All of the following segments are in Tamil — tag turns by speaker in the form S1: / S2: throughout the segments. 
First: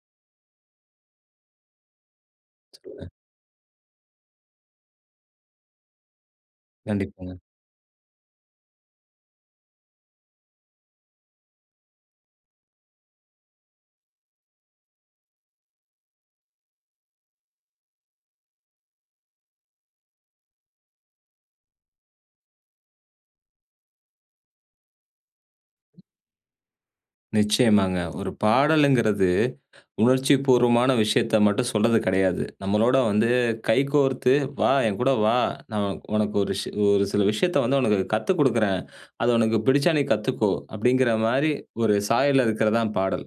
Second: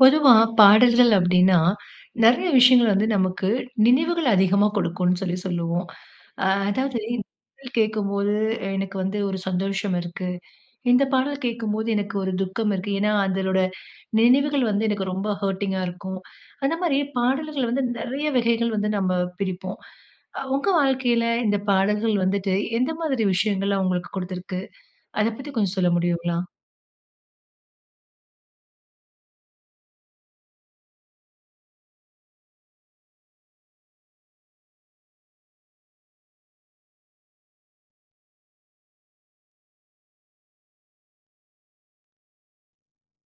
S1: பொதுவா பாடல்கள் அப்டின்னா, நிறைய விஷயங்கள் வந்து
S2: சொல்லுங்க.
S1: நமக்கு நினைவுகள் அதிகமா கொடுக்கும்னு சொல்லி சொல்லுவோம். அ அதாவது, "இந்த
S2: கண்டிப்பாங்க.
S1: பாடல் கேக்கும்போது எனக்கு வந்து ஒரு சந்தோஷம் இருக்கு. இந்த பாடல் கேக்கும்போது எனக்கு ஒரு துக்கம் இருக்கு. ஏன்னா அதலோட நினைவுகள் வந்து எனக்கு ரொம்ப ஹர்டிங்கா இருக்கும்." அந்த மாரி பாடல்கள் வந்து நிறைய வகைகள் வந்து நம்ம பிரிப்போம். அ உங்க வாழ்க்கயில இந்த பாடல்கள் வந்துட்டு, எந்த மாரி விஷயங்கள்லாம் உங்களுக்கு குடுத்திருக்கு? அத பத்தி கொஞ்சம் சொல்ல
S2: [unintelligible]
S1: முடியுங்களா?
S2: நிச்சயமாங்க. ஒரு பாடலுங்குறது உணர்ச்சிபூர்வமான விஷயத்த மட்டும் சொல்றது கிடையாது. நம்மளோட வந்து கைகோர்த்து "வா, என்கூட வா, நான் உனக்கு ஒரு ஒரு சில விஷயத்த வந்து உனக்கு கத்துக்குடுக்குறேன். அது உனக்கு பிடிச்சா நீ கத்துக்கோ" அப்டிங்குற மாரி ஒரு சாயல்ல இருக்கறது தான் பாடல்.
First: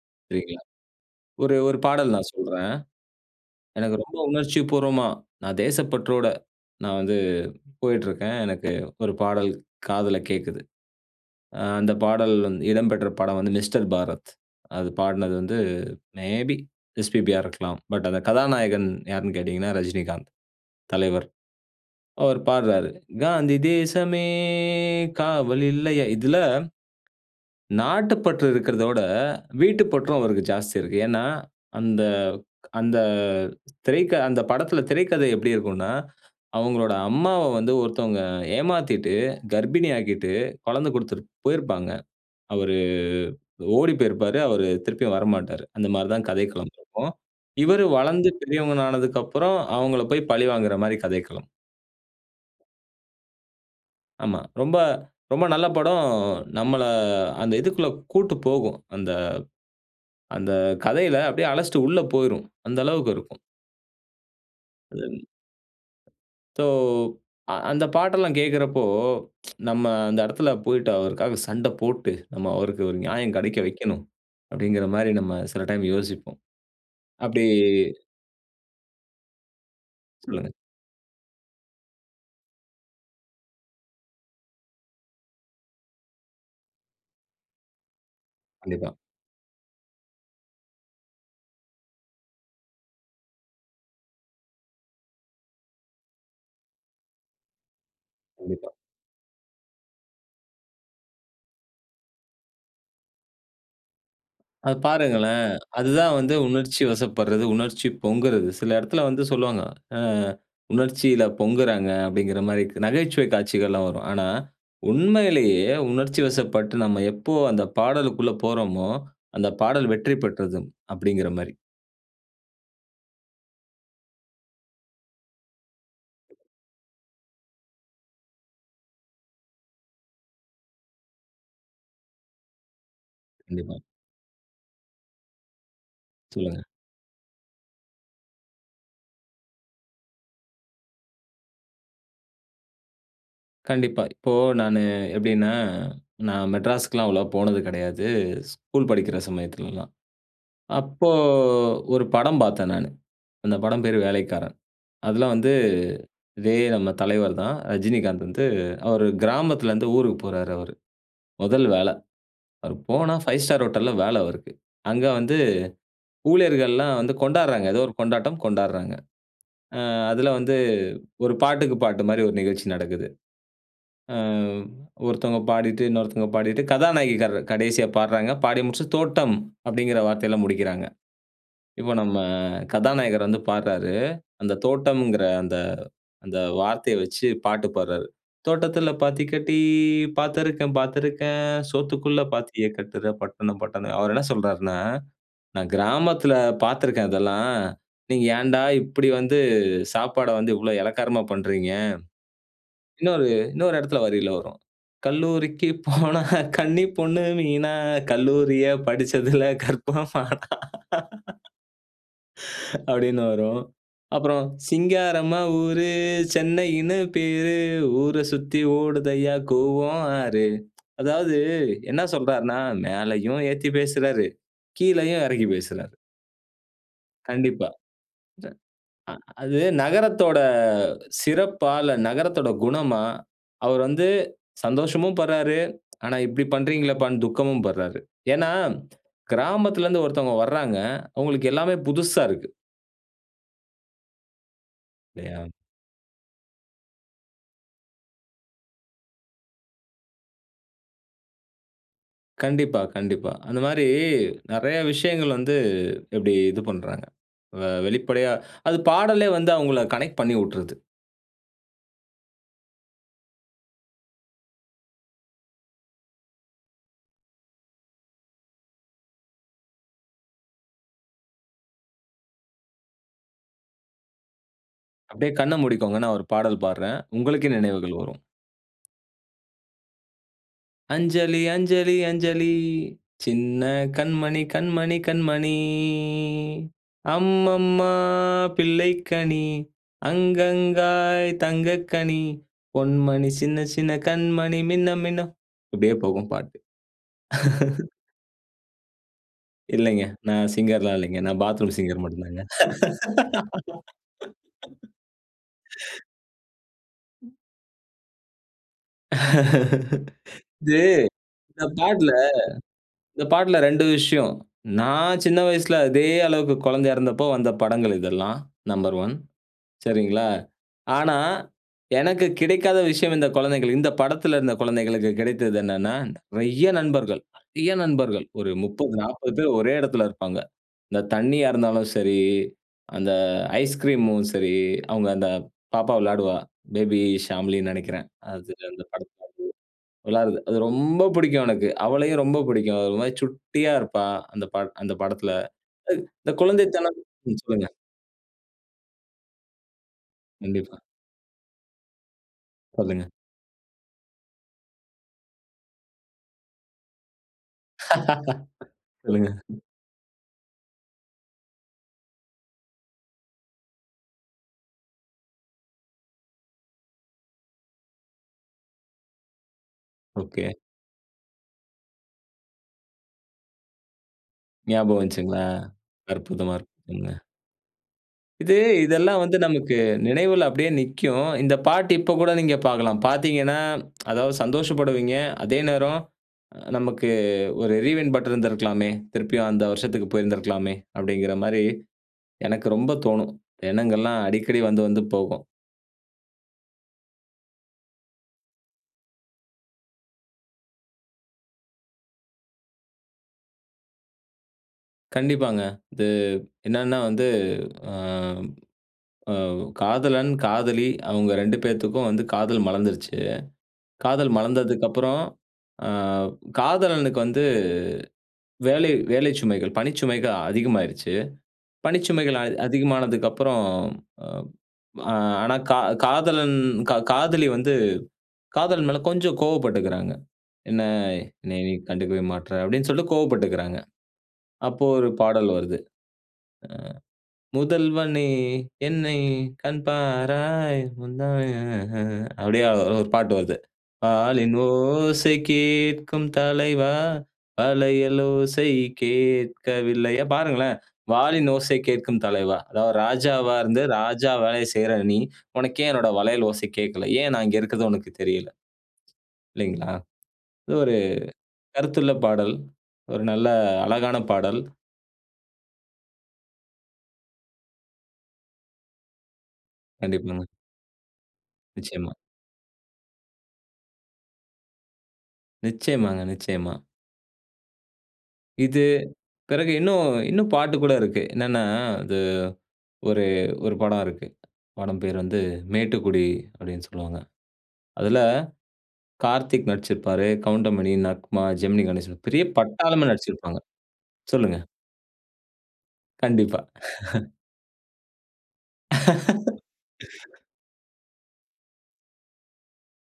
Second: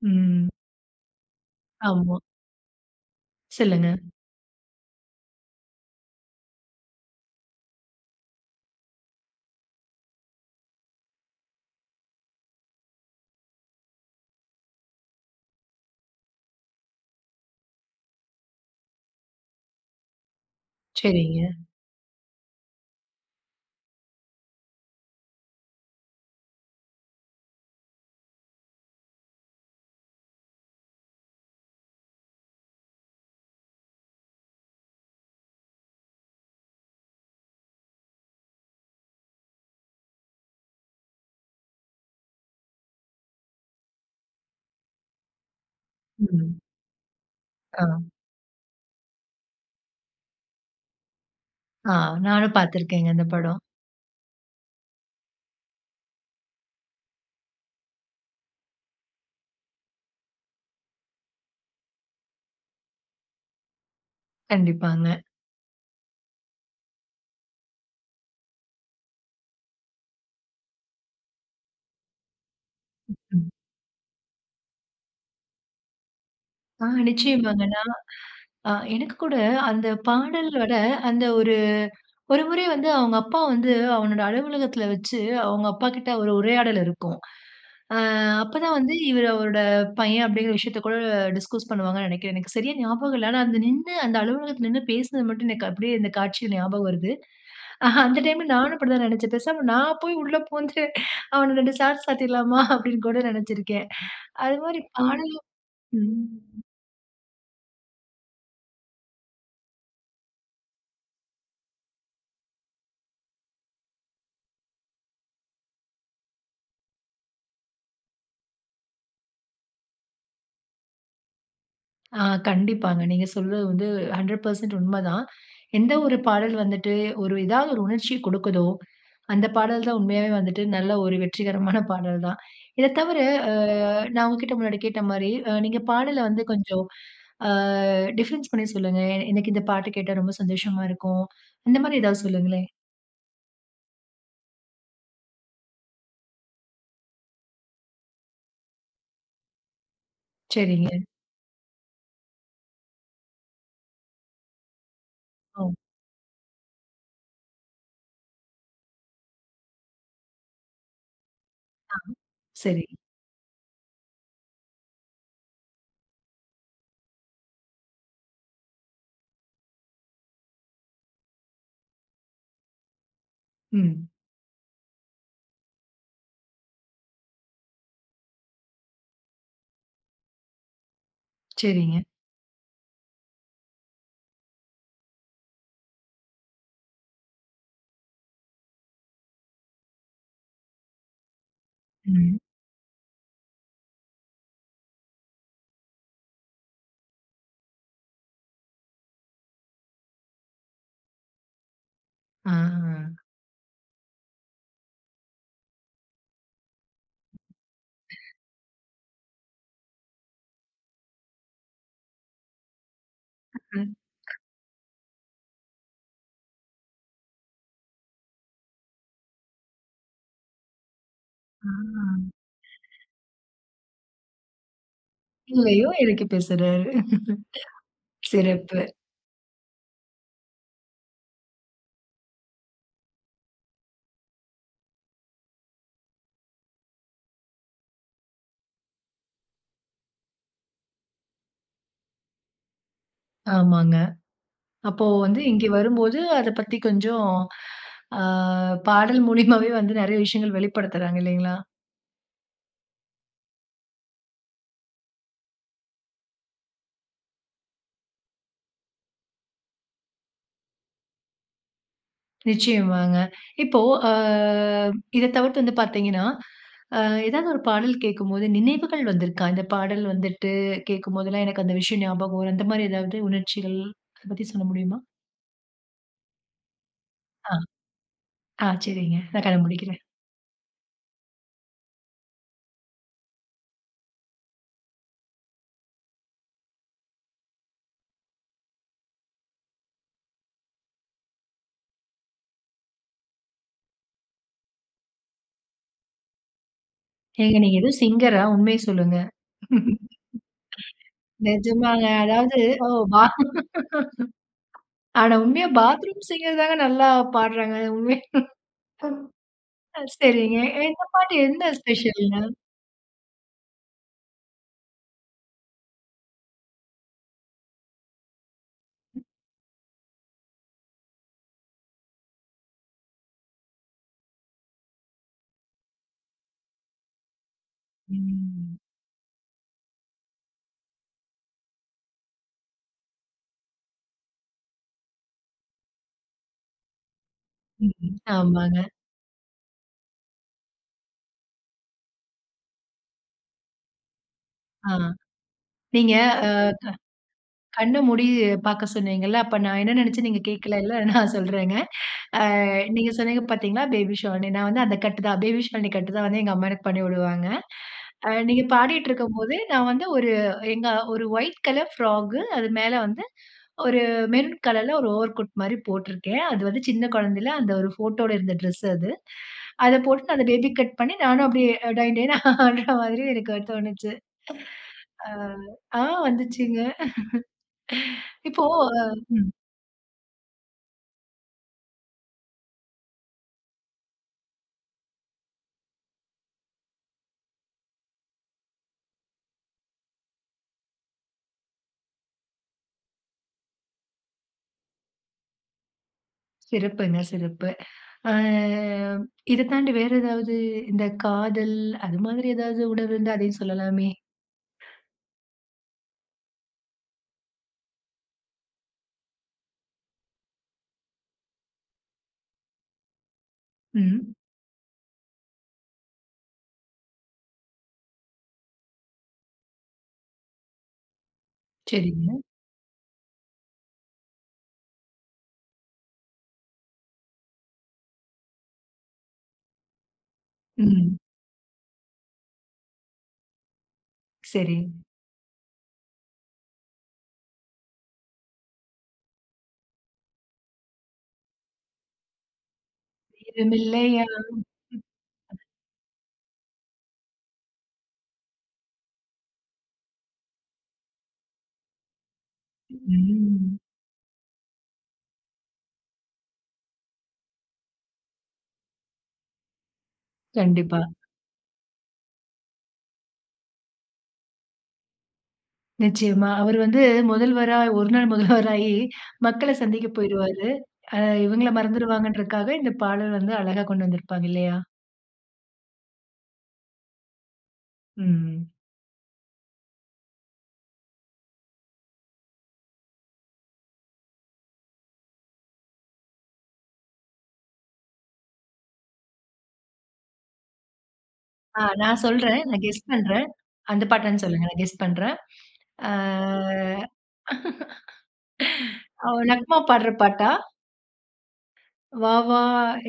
S1: ம்.
S2: சரிங்களா. ஒரு ஒரு பாடல்
S1: ஆமா.
S2: நான் சொல்றேன்.
S1: சொல்லுங்க.
S2: எனக்கு ரொம்ப உணர்ச்சி பூர்வமா, நான் தேசப்பற்றோட நான் வந்து போயிட்ருக்கேன். எனக்கு ஒரு பாடல் காதில கேக்குது. அ அந்த பாடல் இடம் பெற்ற படம் வந்து மிஸ்டர் பாரத். அது பாடினது வந்து மே பி எஸ்பிபியா இருக்கலாம்! பட் அந்த கதாநாயகன் யார்ன்னு கேட்டீங்கன்னா, ரஜினிகாந்த் தலைவர்.
S1: சரிங்க.
S2: அவர் பாடுறாரு. "காந்தி தேசமே காவல் இல்லையா?" இதுல, நாட்டுப்பற்று இருக்கிறத விட, வீட்டுப்பற்றும் அவருக்கு ஜாஸ்தி இருக்கு. ஏன்னா, அந்த அந்த திரைக்கதை, அந்த படத்ல திரைக்கதை எப்டி இருக்குன்னா, அவுங்களோட அம்மாவ வந்து ஒருத்தவங்க ஏமாத்திட்டு, கர்ப்பிணி ஆக்கிட்டு, குழந்தை கொடுத்துட்டு போயிருப்பாங்க. அவரு ஓடி போயிருப்பாரு. அவரு திருப்பியும் வரமாட்டாரு. அந்த மாரி தான்
S1: ம்.
S2: கதைக்களம் இருக்கும். இவரு
S1: ஆ.
S2: வளந்து பெரியவனானதுக்கப்பறம், அவுங்கள போய் பழிவாங்குற மாரி கதைக்களம்.
S1: ஆ நானும் பாத்திருக்கேங்க. இந்த படம்.
S2: ஆமா. ரொம்ப ரொம்ப நல்ல படம் நம்மள அந்த இதுக்குள்ள கூட்டு போகும். அந்த அந்த கதையில அப்பிடியே அழச்சிட்டு உள்ள போயிரும். அந்த அளவுக்கு இருக்கும்.
S1: கண்டிப்பாங்க.
S2: [unintelligible] ஸோ, அ அந்த பாட்டெல்லாம் கேட்கிறப்போ, நம்ம அந்த இடத்துல போயிட்டு அவருக்காக சண்டை போட்டு, நம்ம அவருக்கு ஒரு நியாயம்
S1: ம்ஹ்ம்.
S2: கிடைக்க வைக்கணும். அப்பிடிங்கிறமாரி நம்ம சில டைம் யோசிப்போம்.
S1: ஆ
S2: அப்பிடி
S1: நிச்சயமாங்கண்ணா! அ எனக்கு கூட அந்த
S2: சொல்லுங்க.
S1: பாடலோட அந்த ஒரு ஒரு முறை வந்து அவுங்க அப்பா வந்து அவனோட அலுவலகத்தில வச்சு அவுங்க அப்பாக்கிட்ட ஒரு உரையாடல் இருக்கும். அ அப்ப தான்
S2: கண்டிப்பா.
S1: வந்து இவரு அவரோட பையன் அப்பிடிங்கிற விஷயத்த கூட டிஸ்கஸ் பண்ணுவாங்கன்னு நினைக்கிறேன். எனக்கு சரியா ஞாபகம் இல்ல. ஆனா, அந்த நின்னு அந்த அலுவலகத்தில நின்னு பேசினது மட்டும் எனக்கு அப்பிடியே இந்த காட்சி ஞாபகம் வருது. அ அந்த டைம்ல
S2: கண்டிப்பா.
S1: நானும் அப்பிடிதான் நினைச்சேன். பேசாம நான் போய் உள்ள புகுந்து அவன 2 சாத்து சாத்திடலாமா! அப்பிடின்னு கூட நினைச்சிருக்கேன்.
S2: அது
S1: அதுமாரி பாடலும்
S2: பாருங்களேன், அதுதான்
S1: ம்
S2: வந்து உணர்ச்சிவசப்படுறது, உணர்ச்சி பொங்குறது. சில இடத்தில வந்து சொல்லுவாங்க. ஆ உணர்ச்சியில பொங்குறாங்க அப்பிடிங்கிறமாரி நகைச்சுவை காட்சிகள்லாம் வரும். ஆனா, உண்மையிலேயே உணர்ச்சிவசப்பட்டு நம்ம எப்போ அந்த பாடலுக்குள்ள போறோமோ! அந்த பாடல் வெற்றி பெற்றது, அப்பிடிங்கிறமாரி.
S1: ஆ. கண்டிப்பாங்க. நீங்க சொல்றது வந்து, 100% உண்ம தான். எந்த ஒரு பாடல் வந்துட்டு, ஒரு ஏதாவது ஒரு உணர்ச்சி கொடுக்குதோ, அந்த பாடல் தான் உண்மையாவே வந்துட்டு, நல்ல ஒரு வெற்றிகரமான பாடல் தான். இத தவற, அ
S2: கண்டிப்பா.
S1: நான் உங்ககிட்ட முன்னாடி கேட்ட மாரி, நீங்க பாடல வந்து
S2: சொல்லுங்க.
S1: கொஞ்சம் அ டிஃபரன்ஸ் பண்ணி சொல்லுங்க? எனக்கு இந்த பாட்டு கேட்டா, ரொம்ப சந்தோஷமா இருக்கும். இந்த மாரி ஏதாவது சொல்லுங்களேன்?
S2: கண்டிப்பா. இப்போ, நானு எப்டினா நான் மெட்ராஸ்க்குலாம், அவ்ளவா போனது கெடையாது. ஸ்கூல் படிக்கிற சமயத்துலலாம்.
S1: சரிங்க.
S2: அப்போ ஒரு படம் பாத்தேன், நானு. அந்த படம் பேரு வேலைக்காரன். அதுலா வந்து,
S1: அவ்
S2: இதே நம்ம தலைவர் தான். ரஜினிகாந்த் வந்து அவரு கிராமத்லருந்து ஊருக்கு போறாரு அவரு. மொதல் வேல.
S1: ஆ,
S2: அவரு
S1: சரி.
S2: போனா, ஃபைவ் ஸ்டார் ஹோட்டல்ல வேல அவருக்கு. அங்க வந்து, ஊழியர்கள்லான் வந்து கொண்டாட்றாங்க. ஏதோ ஒரு கொண்டாட்டம். கொண்டாட்றாங்க. ஆ அதில வந்து, ஒரு பாட்டுக்கு பாட்டு மாரி, ஒரு நிகழ்ச்சி நடக்குது.
S1: ம்.
S2: ஆ ஒருத்தவங்க பாடிட்டு, இன்னொருத்தவங்க பாடிட்டு, கதாநாயகி கர் கடைசியா பாட்றாங்க. பாடி முடிச்சுட்டு, "தோட்டம்" அப்டிங்கிற வார்த்தைல, முடிக்கிறாங்க. இப்ப
S1: சரிங்க.
S2: நம்ம, கதாநாயகர் வந்து பாட்றாரு. அந்த தோட்டம்ங்கிற அந்த அந்த வார்த்தைய வச்சு, பாட்டு பாட்றாரு. "தோட்டத்தில பாத்தி கட்டி. பாத்திருக்கேன் பாத்திருக்கேன். சோத்துக்குள்ள
S1: ம்.
S2: பாத்திய கட்டுற பட்டணம், பட்டணம்." அவரு என்ன சொல்றார்னா, "நான் கிராமத்ல பாத்திருக்கேன், அதெல்லாம். நீங்க ஏன்டா, இப்டி வந்து சாப்பாட வந்து, இவ்ளோ எளக்காரமா பண்றீங்க"
S1: ஆஹ.
S2: இன்னொரு இன்னொரு எடத்ல, வரியில வரும். "கல்லூரிக்கு போனா, கன்னி பொண்ணு மீனா, கல்லூரியில படுச்சதுல, கற்பம்மானா" அப்டினு வரும்.
S1: ம், ம்.
S2: அப்றம், "சிங்காரம்மா ஊரு, சென்னையினு பேரு. ஊர சுத்தி ஓடுதய்யா கூவம் ஆறு" அதாவது
S1: ஆ.
S2: என்ன சொல்றார்னா, மேலயும் ஏத்தி பேசுறாரு. கீழயும் எறக்கி
S1: இல்லையோ!
S2: பேசுறாரு.
S1: எறக்கி பேசுறாரு.
S2: கண்டிப்பா. ஜ
S1: சிறப்பு.
S2: அ அது நகரத்தோட சிறப்பா? இல்ல நகரத்தோட குணமா? அவர் வந்து சந்தோஷமும் பட்றாரு. ஆனா இப்டி பண்றீங்களேப்பானு, துக்கமும் பட்றாரு. ஏன்னா, கிராமத்லருந்து ஒருத்தவங்க வர்ராங்க. அவுங்களுக்கு எல்லாமே புதுசா இருக்கு.
S1: ஆமாங்க. அப்போ வந்து
S2: இல்லயா.
S1: இங்க வரும்போது அத பத்தி கொஞ்சம், ஆ பாடல் மூலிமாவே வந்து நிறைய விஷயங்கள் வெளிப்படுத்துறாங்க இல்லேங்களா!
S2: கண்டிப்பா, கண்டிப்பா. அந்தமாரி நிறையா விஷயங்கள் வந்து இப்பிடி இது பண்றாங்க. அ வெளிப்படையா அது பாடலே வந்து அவுங்கள கனெக்ட் பண்ணி விட்றுது.
S1: நிச்சயமாங்க. இப்போ அ இத தவிர்த்து வந்து பார்த்தீங்கன்னா, அ ஏதாவது ஒரு பாடல் கேட்கும்போது நினைவுகள் வந்துருக்கா? "இந்த பாடல் வந்துட்டு கேட்கும்போதுலாம் எனக்கு அந்த விஷயம் ஞாபகம் வரும்." அந்தமாரி எதாவது உணர்ச்சிகள் அத பத்தி சொல்ல முடியுமா?
S2: அப்பிடியே கண்ண மூடிக்கோங்க. நான் ஒரு பாடல் பாடுறேன். உங்களுக்கே
S1: ஆ
S2: நினைவுகள் வரும்.
S1: ஆ சரிங்க நான் கண்ண முடிக்கிறேன்.
S2: அஞ்சலி, அஞ்சலி, அஞ்சலி, சின்ன கண்மணி, கண்மணி, கண்மணி. அம்மம்மா! பிள்ளைக்கனி, அங்கங்காய் தங்கக் கனி. பொன்மணி, சின்ன சின்ன கண்மணி மின்ன மின்ன இப்பிடியே போகும் பாட்டு.
S1: ஏங்க நீங்க ஏதோ சிங்கரா உண்மைய சொல்லுங்க.
S2: இல்லைங்க. நான் சிங்கர்லாம் இல்லேங்க. நான் பாத்ரூம் சிங்கர்
S1: நிஜமாங்க.
S2: மட்டும் தான்ங்க.
S1: அதாவது, ஓ பாத் ஆனா உண்மையா பாத்ரூம் சிங்கர்தாங்க நல்லா பாடுறாங்க. சரிங்க.
S2: இது
S1: இந்த பாட்டு
S2: இந்த
S1: என்ன
S2: பாட்டுல
S1: ஸ்பெஷல்ங்க?
S2: இந்த பாட்டுல 2 விஷயம். நான் சின்ன வயசுல அதே அளவுக்கு குழந்தை இறந்தப்போ! வந்த படங்கள் இதெல்லாம். நம்பர் 1 சரிங்களா? ஆனா, எனக்கு கிடைக்காத விஷயம் இந்தக் குழந்தைகள் இந்த படத்தில இந்த குழந்தைகளுக்கு கிடைத்தது என்னன்னா, நிறைய நண்பர்கள், நிறைய நண்பர்கள். ஒரு
S1: ம்.
S2: 30, 40 பேர் ஒரே இடத்தில இருப்பாங்க. இந்த தண்ணியா இருந்தாலும் சரி, அந்த ஐஸ் கிரீம்மும் சரி, அவுங்க அந்த பாப்பா விளையாடுவா. பேபி ஷாம்லினு நினைக்கிறேன்.
S1: ம்ஹ்ம்.
S2: அது
S1: ஆமாங்க.
S2: அந்த படத்தில அப்பிடியே விளையாடட்றது. அது ரொம்ப பிடிக்கும் எனக்கு. அவளையும் ரொம்ப பிடிக்கும். அது ஒருமாரி சுட்டியா இருப்பா. அந்த ப
S1: ஆ
S2: அந்த படத்தில.
S1: நீங்க,
S2: இந்த
S1: ஆ க
S2: குழந்தைத்தனம் ம் சொல்லுங்க.
S1: கண்ண மூடி பார்க்க சொன்னீங்கல்ல. அப்ப நான் என்ன நினைச்சேன் நீங்க கேட்கல
S2: கண்டிப்பா.
S1: இல்ல. நான் சொல்றேங்க. அ
S2: சொல்லுங்க.
S1: நீங்க சொன்னீங்க பார்த்தீங்களா பேபி ஷாலினி நான் வந்து அந்த கட்டு தான். அப்பிடியே பேபி ஷாலினி கட்டு தான் வந்து எங்க அம்மா எனக்கு பண்ணி விடுவாங்க. அ நீங்க பாடிட்டு
S2: சொல்லுங்க.
S1: இருக்கும்போது, நான் வந்து ஒரு எங்க ஒரு ஒயிட் கலர் ஃப்ராக் அது மேல வந்து ஒரு மெரூன் கலர்ல ஒரு ஓவர் கோட் மாரி போட்டிருக்கேன். அது வந்து சின்ன குழந்தையில அந்த ஒரு ஃபோட்டோட இருந்த ட்ரெஸ் அது. அதை போட்டு அந்த
S2: ஒகே.
S1: பேபி கட் பண்ணி நானும் அப்பிடியே டொயின் டொயின்னு ஆடுறமாரி எனக்கு தோணுச்சு.
S2: ஞாபகம்
S1: அ
S2: வந்துச்சுங்களா!
S1: ஆ
S2: அற்புதமா
S1: வந்துச்சுங்க.
S2: இருக்குங்க. இது,
S1: இப்போ ஆ,
S2: இதெல்லாம் வந்து
S1: ம்.
S2: நமக்கு நினைவுல அப்பிடியே நிக்கும். இந்த பாட்டு இப்ப கூட நீங்க பார்க்கலாம். பார்த்தீங்கன்னா, அதாவது சந்தோஷப்படுவீங்க. அதே நேரம் நமக்கு "ஒரு ரீவைன்ட் பட்டன் இருந்திருக்கலாமே! திருப்பியும் அந்த வருஷத்துக்கு போயிருந்திருக்கலாமே!" அப்பிடிங்கிறமாரி எனக்கு ரொம்ப தோணும். எண்ணங்கள்லாம் அடிக்கடி வந்து வந்து போகும்.
S1: சிறப்புங்க சிறப்பு. ஆ- இத தாண்டி வேற ஏதாவது இந்த காதல் அது மாதிரி எதாவது உணர்வு இருந்தா, அதையும் சொல்லலாமே!
S2: கண்டிப்பாங்க. இது என்ன்னா வந்து ஆ ஆ காதலன், காதலி அவுங்க 2 பேத்துக்கும் வந்து காதல் மலர்ந்துருச்சு. காதல்
S1: ம்.
S2: மலர்ந்ததுக்கப்புறம், ஆ காதலனுக்கு வந்து வேலை வேலை சுமைகள், பணிச்சுமைகள் அதிகமாயிருச்சு. பணிச்சுமைகள்
S1: சரிங்க.
S2: அ அதிகமானதுக்கு அப்புறம் ஆனா கா காதலன், கா காதலி வந்து காதலன் மேல கொஞ்சம் கோவப்பட்டுக்கிறாங்க. என்ன,
S1: ம்.
S2: என்னைய நீ கண்டுக்கவே மாட்ற! அப்பிடின்னு சொல்லி கோவப்பட்டுக்கிறாங்க.
S1: சரி.
S2: அப்போ ஒரு பாடல் வருது. அ. முதல்வனே! என்னை கண்பாராய்! முந்தானை ம்ஹ்ம் அப்பிடியே ஒரு பாட்டு வருது.
S1: ஈரமில்லையா! ம்
S2: வாலின் ஓசை
S1: ம்
S2: கேட்கும் தலைவா! வளையல் ஓசை கேட்கவில்லயா! பாருங்களேன், வாலின் ஓசை கேட்கும் தலைவா! அதாவது ராஜாவா
S1: ம்
S2: இருந்து ராஜா வேலைய செய்றய நீ! உனக்கு ஏன் என்னோட வளையல் ஓச கேட்கல. ஏன் நான் இங்க இருக்கது உனக்கு தெரியல. இல்லேங்களா? இது ஒரு
S1: கண்டிப்பா.
S2: கருத்துள்ள பாடல், ஒரு நல்ல அழகான பாடல்.
S1: நிச்சயமா. அவரு வந்து முதல்வரா, ஒரு நாள் முதல்வராயி மக்கள சந்திக்கப்
S2: கண்டிப்பாங்க.
S1: போயிருவாரு. அ, இவங்கள
S2: நிச்சயமா.
S1: மறந்துருவாங்கன்றக்காக இந்த பாடல் வந்து அழகா கொண்டு வந்திருப்பாங்க. இல்லயா!
S2: நிச்சயமாங்க. நிச்சயமா.
S1: ம்.
S2: இது, பிறகு இன்னும், இன்னும் பாட்டு கூட இருக்கு. என்னென்னா, அது ஒரு, ஒரு படம் இருக்கு. படம் பேரு வந்து "மேட்டுக்குடி", அப்பிடீன்னு சொல்லுவாங்க. அதுல கார்த்திக் நடிச்சிருப்பாரு, கவுண்டமணி, நக்மா,
S1: ஆ,
S2: ஜெமினி
S1: நான்
S2: கணேஷன், பெரிய
S1: சொல்றேன். நான் கெஸ்
S2: பட்டாளமே
S1: பண்ணுறேன்.
S2: நடிச்சிருப்பாங்க.
S1: அந்த பாட்டான்னு
S2: சொல்லுங்க.
S1: சொல்லுங்களேன், நான் கெஸ் பண்றேன் ஆ
S2: கண்டிப்பா
S1: ஓ! நக்மா பாடுற பாட்டா? வா வா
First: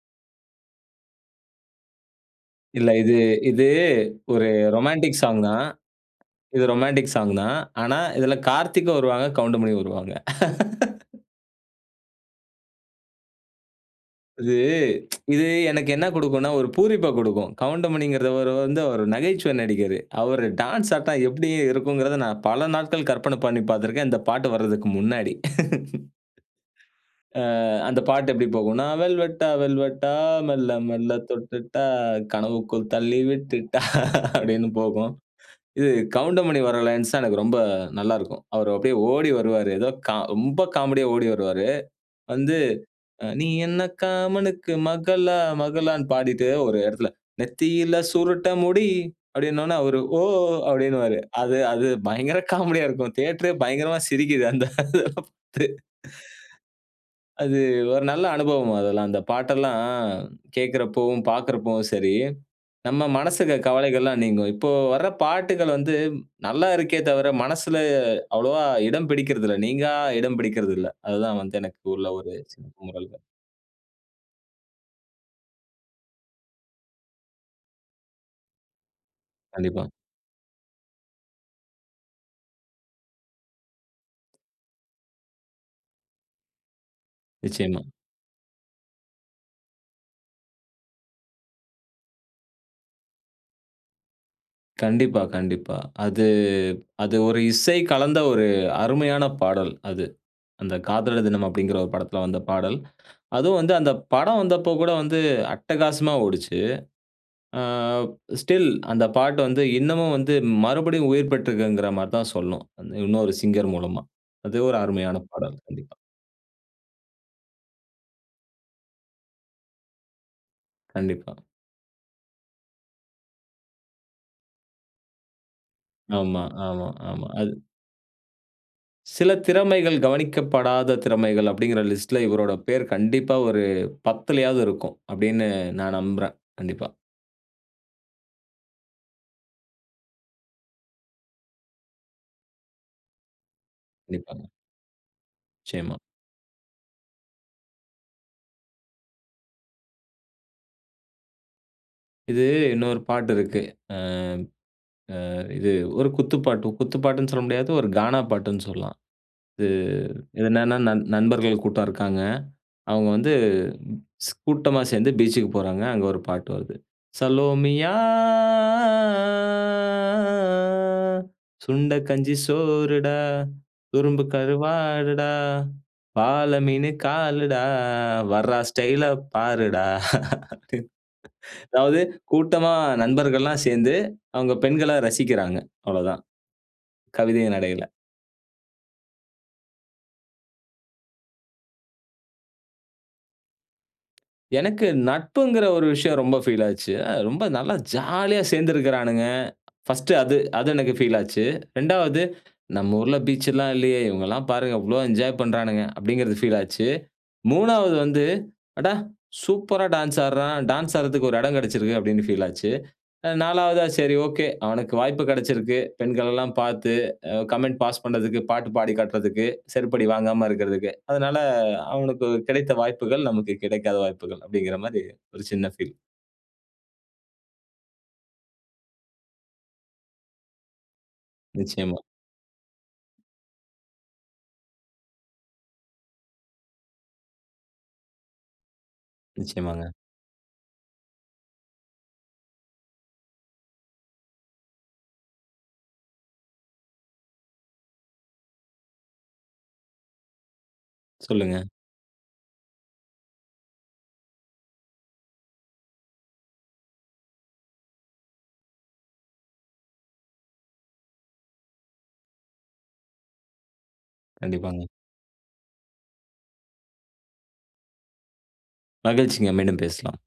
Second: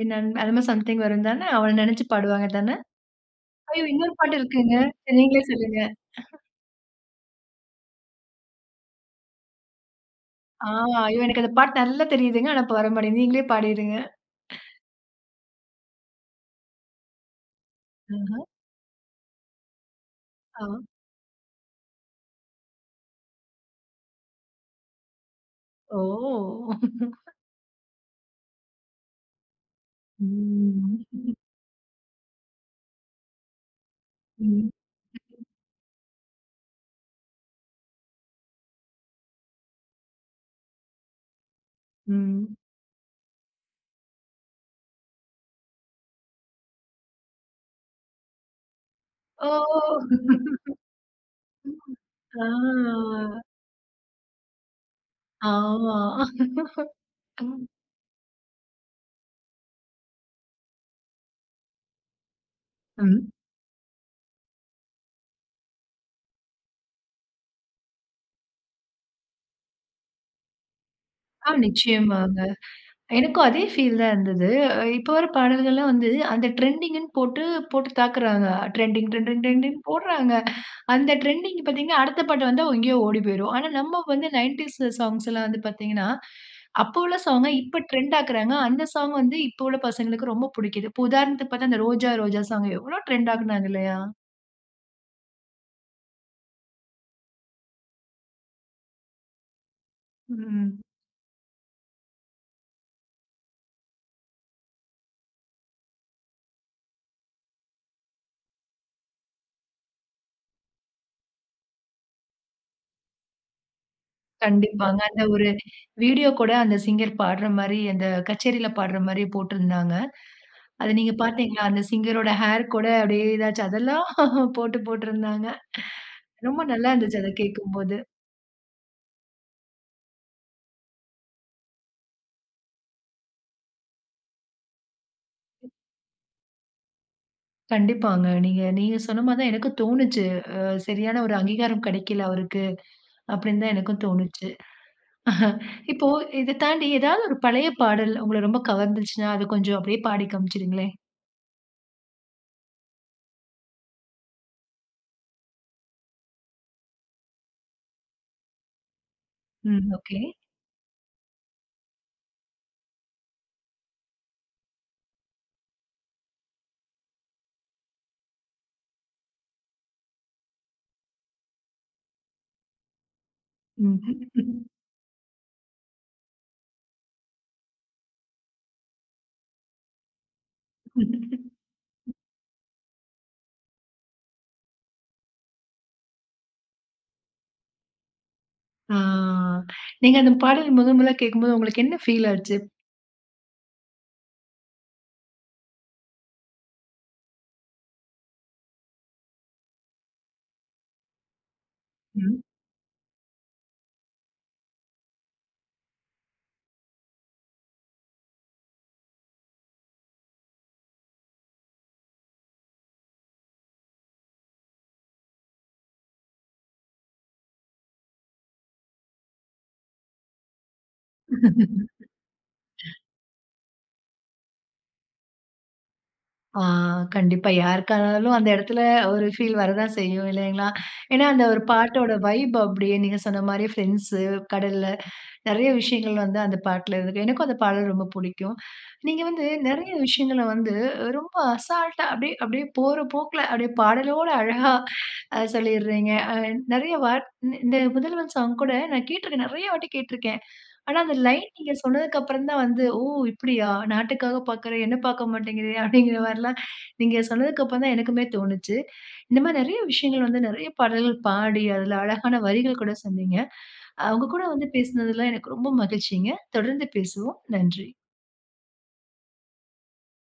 S1: என் அன்பே! அது மாரி சம்திங் வரும் தானே? அவன நினைச்சு பாடுவாங்க தானே?
S2: இல்ல. இது, இது
S1: ஐயோ! இன்னொரு பாட்டு
S2: ஒரு
S1: இருக்குங்க. சரி
S2: ரொமான்டிக் சாங்
S1: நீங்களே
S2: தான்.
S1: சொல்லுங்க
S2: இது ரொமான்டிக் சாங் தான். ஆனா, இதுல கார்த்திக்கும் வருவாங்க, கவுண்டமணியும் வருவாங்க
S1: ஆமா. ஐயோ! எனக்கு அந்த பாட்டு நல்லா தெரியுதுங்க. ஆனா, இப்ப வரமாட்டேங்கிது. நீங்களே பாடிருங்க.
S2: இது இது எனக்கு என்ன குடுக்குன்னா, ஒரு பூரிப்ப குடுக்கும். கவுண்டமணிங்கிற
S1: ஆஹா!
S2: அவரு வந்து அவரு நகைச்சுவை நடிகரு. அவரு
S1: ஆ.
S2: டான்ஸ்ஸா தான் எப்பிடி இருக்குங்கிறத நான் பல நாட்கள் கற்பனை பண்ணி பார்த்திருக்கேன். இந்த பாட்டு வர்றதுக்கு முன்னாடி
S1: ஓ!
S2: ஆ, அந்த பாட்டு எப்பிடி போகுன்னா வெல்வெட்டா, வெல்வெடா, மெல்ல
S1: ம்
S2: மெல்லத் தொட்டுட்டா, கனவுக்குள் தள்ளி விட்டுட்டா அப்பிடீன்னு
S1: ம்
S2: போகும். இது கவுண்டமணி வர்ற லைன்ஸ் தான் எனக்கு ரொம்ப நல்லாருக்கும். அவரு அப்பிடியே ஓடி வருவாரு. ஏதோ கா ரொம்ப காமெடியா ஓடி வருவாரு.
S1: ம்.
S2: வந்து அ நீ என்ன காமனுக்கு மகளா? மகளான்னு பாடிட்டு, ஒரு இடத்துல நெத்தியில சுருட்ட முடி
S1: ஓ!
S2: அப்பிடீனவுனே, அவரு ஓ அப்பிடீன்னுவாரு. அது,
S1: ம்.
S2: அது பயங்கர
S1: ஆ
S2: காமெடியா இருக்கும் தியேட்ரே பயங்கரமா சிரிக்கிது அந்த இத பாத்து
S1: ஆமா
S2: அது
S1: ம்.
S2: ஒரு நல்ல அனுபவம் அதெல்லாம். அந்த பாட்டெல்லாம் கேட்குறப்பவும், பார்க்குறப்பவும் சரி, நம்ம
S1: ம்.
S2: மனசுல இருக்க கவலைகள்லாம் நீங்கும். இப்போ வர்ற பாட்டுகள் வந்து நல்லா இருக்கே தவிர, மனசுல அவ்வளவா இடம் பிடிக்கிறதில்ல. நீங்கா இடம் பிடிக்கிறதில்ல. அதுதான்
S1: ஆ,
S2: வந்து எனக்கு உள்ள ஒரு
S1: நிச்சயமாங்க.
S2: சின்ன குமுறல்கள்.
S1: எனக்கும் அதே ஃபீல் தான் இருந்தது. இப்போ வர்ற பாடல்கள்லாம் வந்து, அந்த ட்ரெண்டிங்ன்னு போட்டு, போட்டு தாக்குறாங்க. ட்ரெண்டிங், ட்ரெண்டிங், ட்ரெண்டிங்னு
S2: கண்டிப்பா.
S1: போட்றாங்க. அந்த ட்ரெண்டிங் பார்த்தீங்கன்னா, அடுத்த பாட்டு வந்தா [unintelligible] எங்கயோ ஓடி போயிரும். ஆனா, நம்ம வந்து 90ஸ் சாங்ஸ்லாம் வந்து பார்த்தீங்கன்னா, அப்ப உள்ள சாங்க, இப்ப
S2: நிச்சயமா.
S1: ட்ரெண்ட் ஆக்குறாங்க. அந்த சாங் வந்து இப்போ உள்ள பசங்களுக்கு ரொம்ப புடிக்கிது. இப்போ உதாரணத்துக்கு பார்த்தா, அந்த ரோஜா, ரோஜா சாங் எவ்ளோ ட்ரெண்ட் ஆக்குனாங்க. இல்லயா!
S2: கண்டிப்பா கண்டிப்பா. அது அது ஒரு இசை கலந்த ஒரு அருமையான பாடல் அது. அந்த
S1: ம்.
S2: காதலர் தினம் அப்டிங்கிற ஒரு படத்ல வந்த பாடல். அதுவும் வந்து, அந்த படம் வந்தப்போ கூட, வந்து அட்டகாசமா ஓடுச்சு. ஆ ஸ்டில் அந்த பாட்டு வந்து, இன்னமும் வந்து மறுபடியும் உயிர் பெற்ருக்குங்ற மாரி தான் சொல்லணும். அந்த இன்னொரு சிங்கர் மூலமா. அது ஒரு
S1: கண்டிப்பாங்க.
S2: அருமையான
S1: அந்த ஒரு
S2: பாடல் கண்டிப்பா.
S1: வீடியோ கூட அந்த சிங்கர் பாடுற மாரி, அந்த கச்சேரில பாடுற மாரி போட்ருந்தாங்க. அத நீங்க
S2: கண்டிப்பா.
S1: பார்த்தீங்களா? அந்த சிங்கர் ரோட ஹேர் கூட அப்டியே ஏதாச்சும் அதெல்லாம் போட்டு போட்ருந்தாங்க.
S2: ஆமா
S1: ரொம்ப
S2: ஆமா
S1: நல்லாருந்துச்சு
S2: ஆமா.
S1: அத
S2: அது
S1: கேக்கும்போது.
S2: சில திறமைகள், கவனிக்கப்படாத திறமைகள் அப்டிங்கிற லிஸ்ட்ல, இவரோட பேர் கண்டிப்பா ஒரு 10லையாவது இருக்கும். அப்டின்னு நான் நம்புறேன். கண்டிப்பா.
S1: கண்டிப்பாங்க நீங்க நீங்க சொன்ன மாதிரி தான் எனக்கும் தோனுச்சு. அ "சரியான ஒரு அங்கீகாரம் கெடைக்கல அவருக்கு" அப்டின்னு தான் எனக்கும்
S2: கண்டிப்பாங்க.
S1: தோனுச்சு.
S2: நிச்சயமா.
S1: இப்போ இத தாண்டி ஏதாவது ஒரு பழைய பாடல், உங்கள ரொம்ப கவர்ந்துச்சுன்னா, அத கொஞ்சம் அப்டியே பாடிக் காண்பிச்சுருங்ளேன்.
S2: இது இன்னொரு பாட்டு இருக்கு. ஆ அ இது ஒரு குத்துப்பாட்டு, குத்து பாட்டுன்னு சொல்ல முடியாது. ஒரு கானா பாட்டுன்னு சொல்லலாம். இது
S1: ம் ஒகே.
S2: என்னென்ன, நண் நண்பர்கள் கூட்டம் இருக்காங்க. அவுங்க வந்து கூட்டமா சேந்து பீச்சுக்கு போறாங்க. அங்க ஒரு பாட்டு வருது. சலோமியா, சுண்டக் கஞ்சி சோறுடா,
S1: ம்ஹ்ம்.
S2: சுதும்பு கருவாடுடா, வாழ மீனு காலுடா வர்றா ஸ்டைல பாருடா. அது அதாவது
S1: ம்.
S2: கூட்டமா நண்பர்கள்லாம் சேந்து, அவுங்க பெண்கள ரசிக்கிறாங்க. அவ்ளதான். கவிதைய நடைல.
S1: ஆ நீங்க அந்த பாடல் முதன் முதலா கேக்கும்போது உங்களுக்கு என்ன ஃபீல் ஆச்சு?
S2: எனக்கு நட்புங்கிற ஒரு விஷயம் ரொம்ப ஃபீல் ஆச்சு. அ, ரொம்ப நல்லா ஜாலியா சேர்ந்திருக்குறானுங்க. ஃபர்ஸ்ட் அது, அது எனக்கு ஃபீல் ஆச்சு. 2 வது
S1: ம்.
S2: நம்ம ஊர்ல பீச் எல்லாம் இல்லயே! இவுங்கல்லாம் பாருங்க இவ்ளோ என்ஜாய் பண்றானுங்க. அப்பிடிங்கிறது ஃபீல் ஆச்சு. 3 வது வந்து, அட! சூப்பரா டான்ஸ் ஆட்றான். டான்ஸ் ஆடுறதுக்கு ஒரு இடம் கிடைச்சிருக்கு அப்பிடின்னு ஃபீல் ஆச்சு. அ, 4 வதா சரி ஒகே. அவனுக்கு வாய்ப்பு கிடைச்சிருக்கு. பெண்கள் எல்லாம் பார்த்து அ கமெண்ட் பாஸ் பண்ணதுக்கு, பாட்டு பாடி காட்றதுக்கு, செருப்படி வாங்காம இருக்கிறதுக்கு. அதனால அவனுக்கு கிடைத்த வாய்ப்புகள், நமக்கு கிடைக்காத வாய்ப்புகள் அப்பிடிங்கிற மாரி ஒரு சின்ன ஃபீல்.
S1: ஆ, கண்டிப்பா யாருக்கா இருந்தாலும் அந்த இடத்தில ஒரு ஃபீல் வரதான் செய்யும் இல்லேங்களா! ஏனா, அந்த ஒரு
S2: நிச்சயமா.
S1: பாட்டோட வைப் அப்பிடியே நீங்க சொன்னமாரியே ஃபிரெண்ட்ஸ்ஸூ, கடல்ல நிறைய விஷயங்கள் வந்து அந்த பாட்டுல இருக்கு. எனக்கும் அந்த பாடல் ரொம்ப புடிக்கும். நீங்க வந்து, நிறைய
S2: நிச்சயமாங்க.
S1: விஷயங்கள வந்து ரொம்ப அசால்ட்டா, அப்பிடியே, அப்டியே போற போக்கில அப்பிடியே பாடலோடு அழகா அ, சொல்லிறீங்க. அ, நிறைய வா இந்த, இந்த "முதல்வன்" சாங் கூட நான் கேட்டிருக்கேன், நிறையா வாட்டி கேட்டிருக்கேன் ஆனா, அந்த லைன்
S2: சொல்லுங்க.
S1: நீங்க சொன்னதுக்கு அப்புறம் தான் வந்து, ஓ! இப்பிடியா நாட்டுக்காக பார்க்கிற என்ன பார்க்க மாட்டேங்கிறயா அப்பிடிங்கற மாரிலாம் நீங்க சொன்னதுக்கு அப்புறம் தான் எனக்குமே தோணுச்சு இந்தமாரி நிறைய விஷயங்கள் வந்து நிறைய பாடல்கள் பாடி, அதில அழகான வரிகள் கூட சொன்னீங்க அ, உங்ககூட வந்து
S2: கண்டிப்பாங்க.
S1: பேசினதுல எனக்கு ரொம்ப மகிழ்ச்சிங்க! தொடர்ந்து பேசுவோம். நன்றி.
S2: மகிழ்ச்சிங்க! மீண்டும் பேசலாம்.